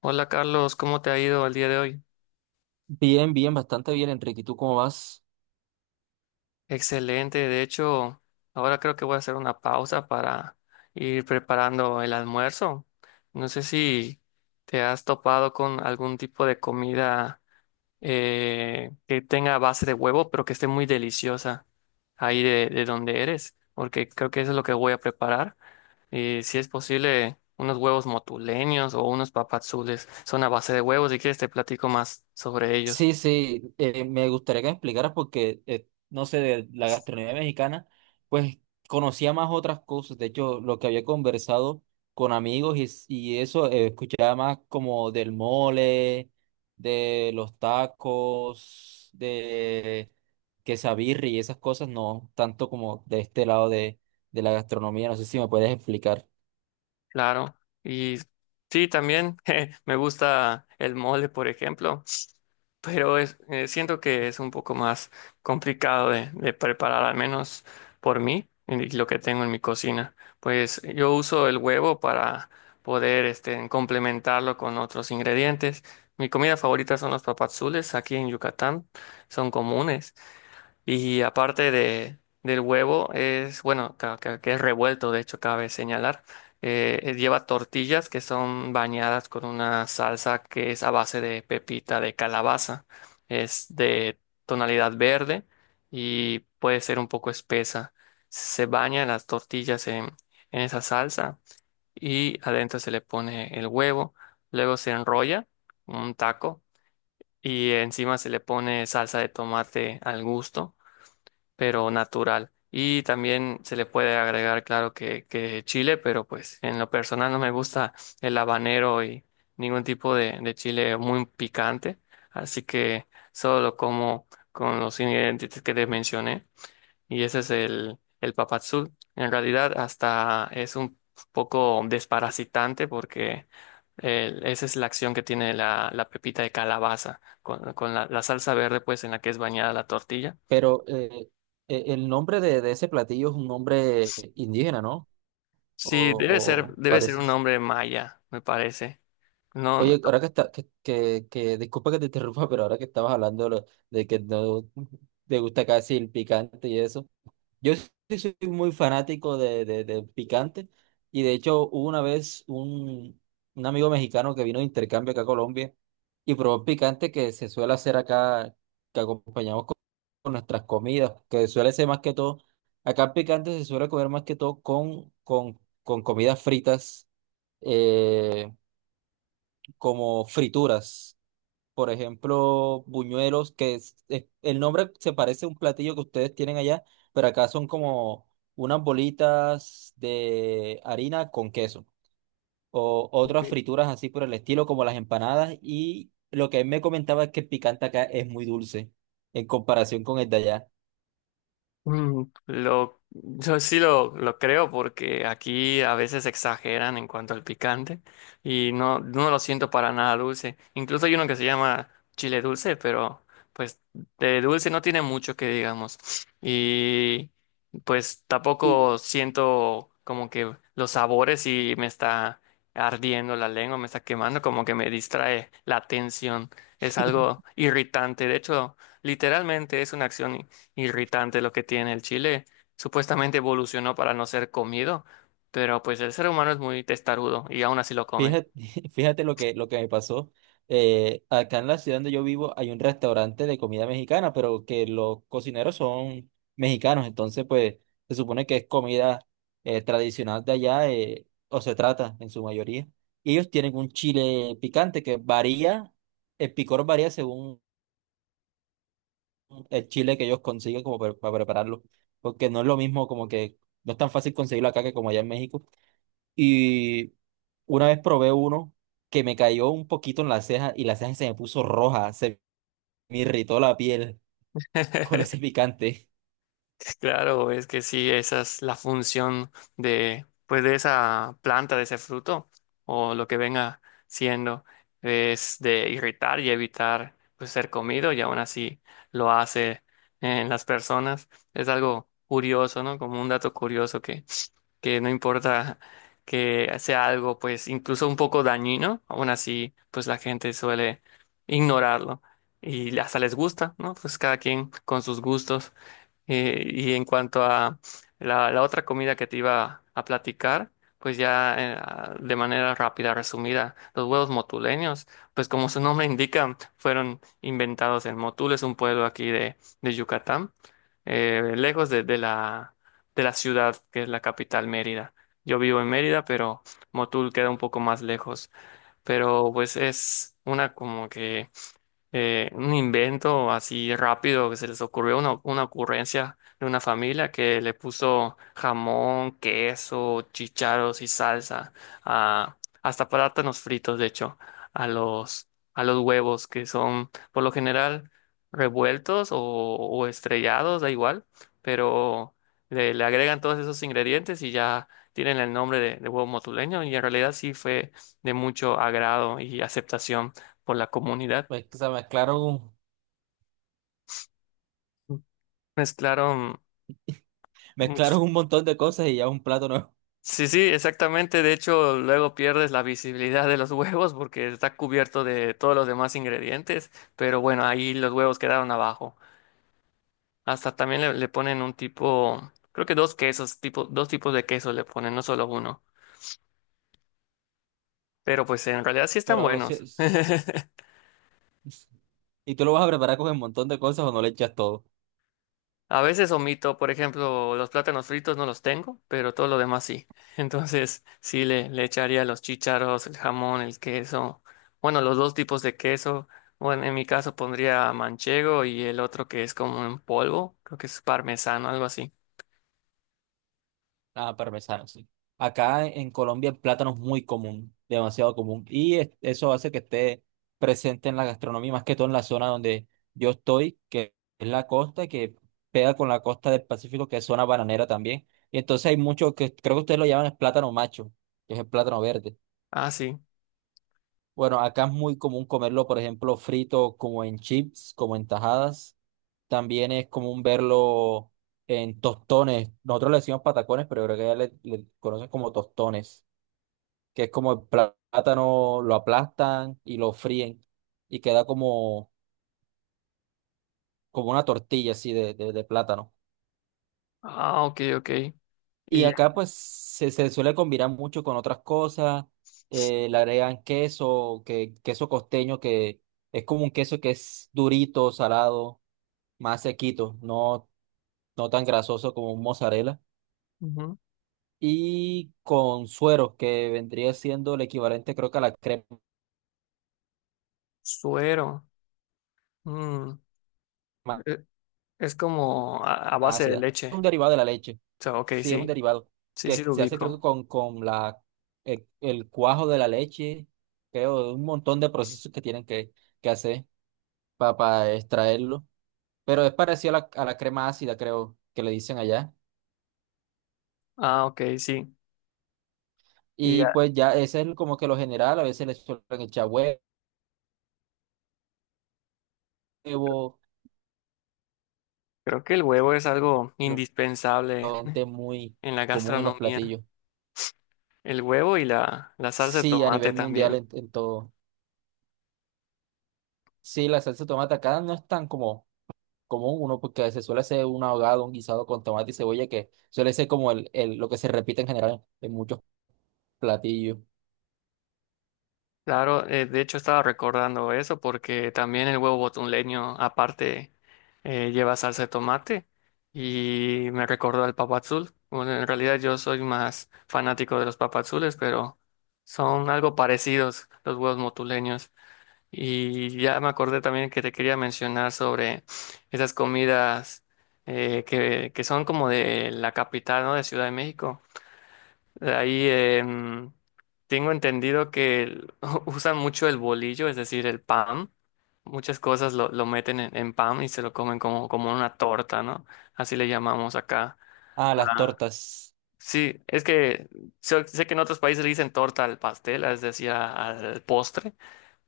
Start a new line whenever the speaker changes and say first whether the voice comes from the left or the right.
left: Hola Carlos, ¿cómo te ha ido el día de hoy?
right: Bastante bien, Enrique. ¿Y tú cómo vas?
left: Excelente, de hecho, ahora creo que voy a hacer una pausa para ir preparando el almuerzo. No sé si te has topado con algún tipo de comida que tenga base de huevo, pero que esté muy deliciosa ahí de donde eres, porque creo que eso es lo que voy a preparar. Y si es posible, unos huevos motuleños o unos papazules son a base de huevos. Si quieres, te platico más sobre ellos.
right: Sí, sí, me gustaría que me explicaras porque, no sé, de la gastronomía mexicana, pues conocía más otras cosas. De hecho, lo que había conversado con amigos y eso, escuchaba más como del mole, de los tacos, de quesabirri y esas cosas, no tanto como de este lado de la gastronomía. No sé si me puedes explicar.
left: Claro, y sí, también je, me gusta el mole, por ejemplo, pero es, siento que es un poco más complicado de preparar, al menos por mí y lo que tengo en mi cocina. Pues yo uso el huevo para poder este, complementarlo con otros ingredientes. Mi comida favorita son los papadzules aquí en Yucatán, son comunes. Y aparte del huevo, es, bueno, que es revuelto, de hecho, cabe señalar. Lleva tortillas que son bañadas con una salsa que es a base de pepita de calabaza. Es de tonalidad verde y puede ser un poco espesa. Se bañan las tortillas en esa salsa y adentro se le pone el huevo. Luego se enrolla un taco y encima se le pone salsa de tomate al gusto pero natural. Y también se le puede agregar, claro, que chile, pero pues en lo personal no me gusta el habanero y ningún tipo de chile muy picante. Así que solo lo como con los ingredientes que te mencioné. Y ese es el papadzul. En realidad hasta es un poco desparasitante porque esa es la acción que tiene la pepita de calabaza con la salsa verde pues en la que es bañada la tortilla.
right: Pero el nombre de ese platillo es un nombre indígena, ¿no?
left: Sí,
right: O, o
left: debe ser un
right: pareces.
left: nombre maya, me parece. No, no.
right: Oye, ahora que está, disculpa que te interrumpa, pero ahora que estabas hablando de que no te gusta casi el picante y eso. Yo sí soy muy fanático de picante y de hecho hubo una vez un amigo mexicano que vino de intercambio acá a Colombia y probó picante que se suele hacer acá, que acompañamos con nuestras comidas, que suele ser más que todo, acá el picante se suele comer más que todo con, con comidas fritas, eh, como frituras por ejemplo, buñuelos, el nombre se parece a un platillo que ustedes tienen allá, pero acá son como unas bolitas de harina con queso o otras
left: Ok.
right: frituras así por el estilo, como las empanadas. Y lo que él me comentaba es que el picante acá es muy dulce en comparación con el de allá.
left: Mm, lo, yo sí lo creo porque aquí a veces exageran en cuanto al picante y no, no lo siento para nada dulce. Incluso hay uno que se llama chile dulce, pero pues de dulce no tiene mucho que digamos. Y pues
right: Y
left: tampoco siento como que los sabores y me está ardiendo la lengua, me está quemando, como que me distrae la atención. Es algo irritante. De hecho, literalmente es una acción irritante lo que tiene el chile. Supuestamente evolucionó para no ser comido, pero pues el ser humano es muy testarudo y aún así lo come.
right: Fíjate, fíjate lo que me pasó. Acá en la ciudad donde yo vivo hay un restaurante de comida mexicana, pero que los cocineros son mexicanos, entonces pues se supone que es comida tradicional de allá, o se trata en su mayoría. Y ellos tienen un chile picante que varía, el picor varía según el chile que ellos consiguen como para prepararlo, porque no es lo mismo como que no es tan fácil conseguirlo acá que como allá en México. Y una vez probé uno que me cayó un poquito en la ceja y la ceja se me puso roja, se me irritó la piel con ese picante.
left: Claro, es que sí, esa es la función de, pues, de esa planta, de ese fruto, o lo que venga siendo, es de irritar y evitar, pues, ser comido, y aún así lo hace en las personas. Es algo curioso, ¿no? Como un dato curioso que no importa que sea algo, pues incluso un poco dañino, aún así, pues la gente suele ignorarlo y hasta les gusta, ¿no? Pues cada quien con sus gustos. Y en cuanto a la otra comida que te iba a platicar, pues ya a- de manera rápida, resumida, los huevos motuleños, pues como su nombre indica, fueron inventados en Motul, es un pueblo aquí de Yucatán, lejos de la ciudad, que es la capital, Mérida. Yo vivo en Mérida, pero Motul queda un poco más lejos. Pero pues es una como que un invento así rápido que se les ocurrió, una ocurrencia de una familia que le puso jamón, queso, chícharos y salsa, a, hasta plátanos fritos, de hecho, a los, a los huevos que son por lo general revueltos o estrellados, da igual, pero le agregan todos esos ingredientes y ya tienen el nombre de huevo motuleño y en realidad sí fue de mucho agrado y aceptación por la comunidad.
right: O sea,
left: Mezclaron
right: mezclaron
left: mucho.
right: un montón de cosas y ya un plato nuevo.
left: Sí, sí, exactamente. De hecho, luego pierdes la visibilidad de los huevos porque está cubierto de todos los demás ingredientes. Pero bueno, ahí los huevos quedaron abajo. Hasta también le ponen un tipo, creo que dos quesos, tipo, dos tipos de queso le ponen, no solo uno. Pero pues en realidad sí están
right: Pero sí-
left: buenos.
right: es- ¿Y tú lo vas a preparar con un montón de cosas o no le echas todo?
left: A veces omito, por ejemplo, los plátanos fritos no los tengo, pero todo lo demás sí. Entonces, sí le echaría los chícharos, el jamón, el queso. Bueno, los dos tipos de queso. Bueno, en mi caso pondría manchego y el otro que es como en polvo, creo que es parmesano, algo así.
right: Ah, parmesano, sí. Acá en Colombia el plátano es muy común, demasiado común. Eso hace que esté presente en la gastronomía, más que todo en la zona donde yo estoy, que es la costa, que pega con la costa del Pacífico, que es zona bananera también. Y entonces hay mucho que creo que ustedes lo llaman el plátano macho, que es el plátano verde.
left: Ah, sí.
right: Bueno, acá es muy común comerlo, por ejemplo, frito como en chips, como en tajadas. También es común verlo en tostones. Nosotros le decimos patacones, pero creo que ya le conocen como tostones, que es como el plátano, lo aplastan y lo fríen y queda como, como una tortilla así de plátano.
left: Ah, ok, ok.
right: Y
left: Y ya.
right: acá pues se suele combinar mucho con otras cosas. Le agregan queso, queso costeño, que es como un queso que es durito, salado, más sequito, no, no tan grasoso como un mozzarella.
left: Ujú.
right: Y con suero, que vendría siendo el equivalente, creo que a la crema
left: Suero. Mm, e- es como a base de
right: ácida.
left: leche.
right: Un derivado de la leche.
left: O sea, ok,
right: Sí, es un
left: sí.
right: derivado
left: Sí, sí
right: que
left: lo
right: se hace, creo que
left: ubico.
right: con la, el cuajo de la leche, creo, un montón de procesos que tienen que hacer para extraerlo. Pero es parecido a la crema ácida, creo, que le dicen allá.
left: Ah, ok, sí.
right: Y pues ya ese es como que lo general, a veces le suelen echar huevo,
left: Creo que el huevo es algo indispensable
right: realmente muy
left: en la
right: común en los
left: gastronomía.
right: platillos.
left: El huevo y la salsa de
right: Sí, a
left: tomate
right: nivel mundial
left: también.
right: en todo. Sí, la salsa de tomate acá no es tan como común uno porque se suele hacer un ahogado, un guisado con tomate y cebolla que suele ser como el, lo que se repite en general en muchos platillos.
left: Claro, de hecho estaba recordando eso porque también el huevo botuleño aparte lleva salsa de tomate y me recordó al papadzul. Bueno, en realidad yo soy más fanático de los papadzules, pero son algo parecidos los huevos botuleños. Y ya me acordé también que te quería mencionar sobre esas comidas que son como de la capital, ¿no? De Ciudad de México. De ahí tengo entendido que usan mucho el bolillo, es decir, el pan. Muchas cosas lo meten en pan y se lo comen como, como una torta, ¿no? Así le llamamos acá.
right: Ah, las
left: Ah,
right: tortas.
left: sí, es que sé que en otros países le dicen torta al pastel, es decir, al postre,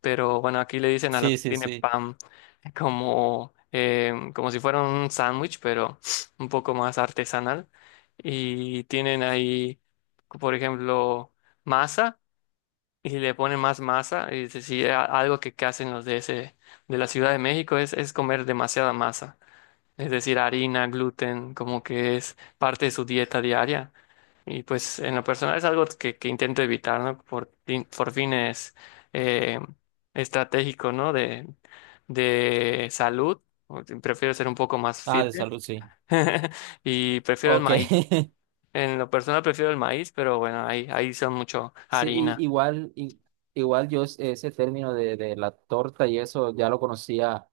left: pero bueno, aquí le dicen a lo
right: Sí,
left: que
right: sí,
left: tiene
right: sí.
left: pan como, como si fuera un sándwich, pero un poco más artesanal. Y tienen ahí, por ejemplo, masa y si le ponen más masa. Y es decir, algo que hacen los de ese, de la Ciudad de México es comer demasiada masa, es decir, harina, gluten, como que es parte de su dieta diaria. Y pues en lo personal es algo que intento evitar, ¿no? Por, por fines eh, estratégicos, ¿no? De salud. Prefiero ser un poco más
right: Ah,
left: fit
right: de salud, sí.
left: y prefiero el
right: Ok.
left: maíz. En lo personal prefiero el maíz, pero bueno, ahí, ahí son mucho
right: Sí,
left: harina.
right: y- igual, i- igual yo ese término de la torta y eso ya lo conocía,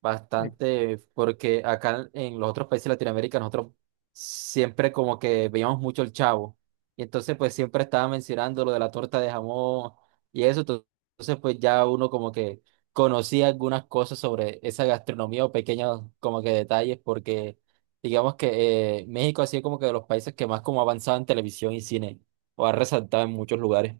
right: bastante, porque acá en los otros países de Latinoamérica nosotros siempre como que veíamos mucho el Chavo. Y entonces pues siempre estaba mencionando lo de la torta de jamón y eso. Entonces pues ya uno como que conocía algunas cosas sobre esa gastronomía o pequeños como que detalles porque digamos que México ha sido como que de los países que más como ha avanzado en televisión y cine o ha resaltado en muchos lugares.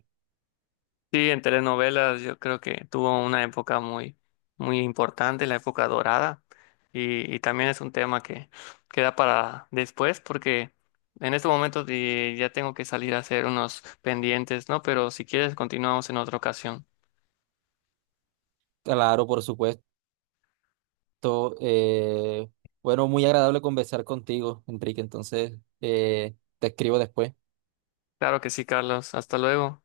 left: Sí, en telenovelas yo creo que tuvo una época muy, muy importante, la época dorada, y también es un tema que queda para después, porque en este momento ya tengo que salir a hacer unos pendientes, ¿no? Pero si quieres, continuamos en otra ocasión.
right: Claro, por supuesto. To- eh, bueno, muy agradable conversar contigo, Enrique. Entonces, te escribo después.
left: Claro que sí, Carlos, hasta luego.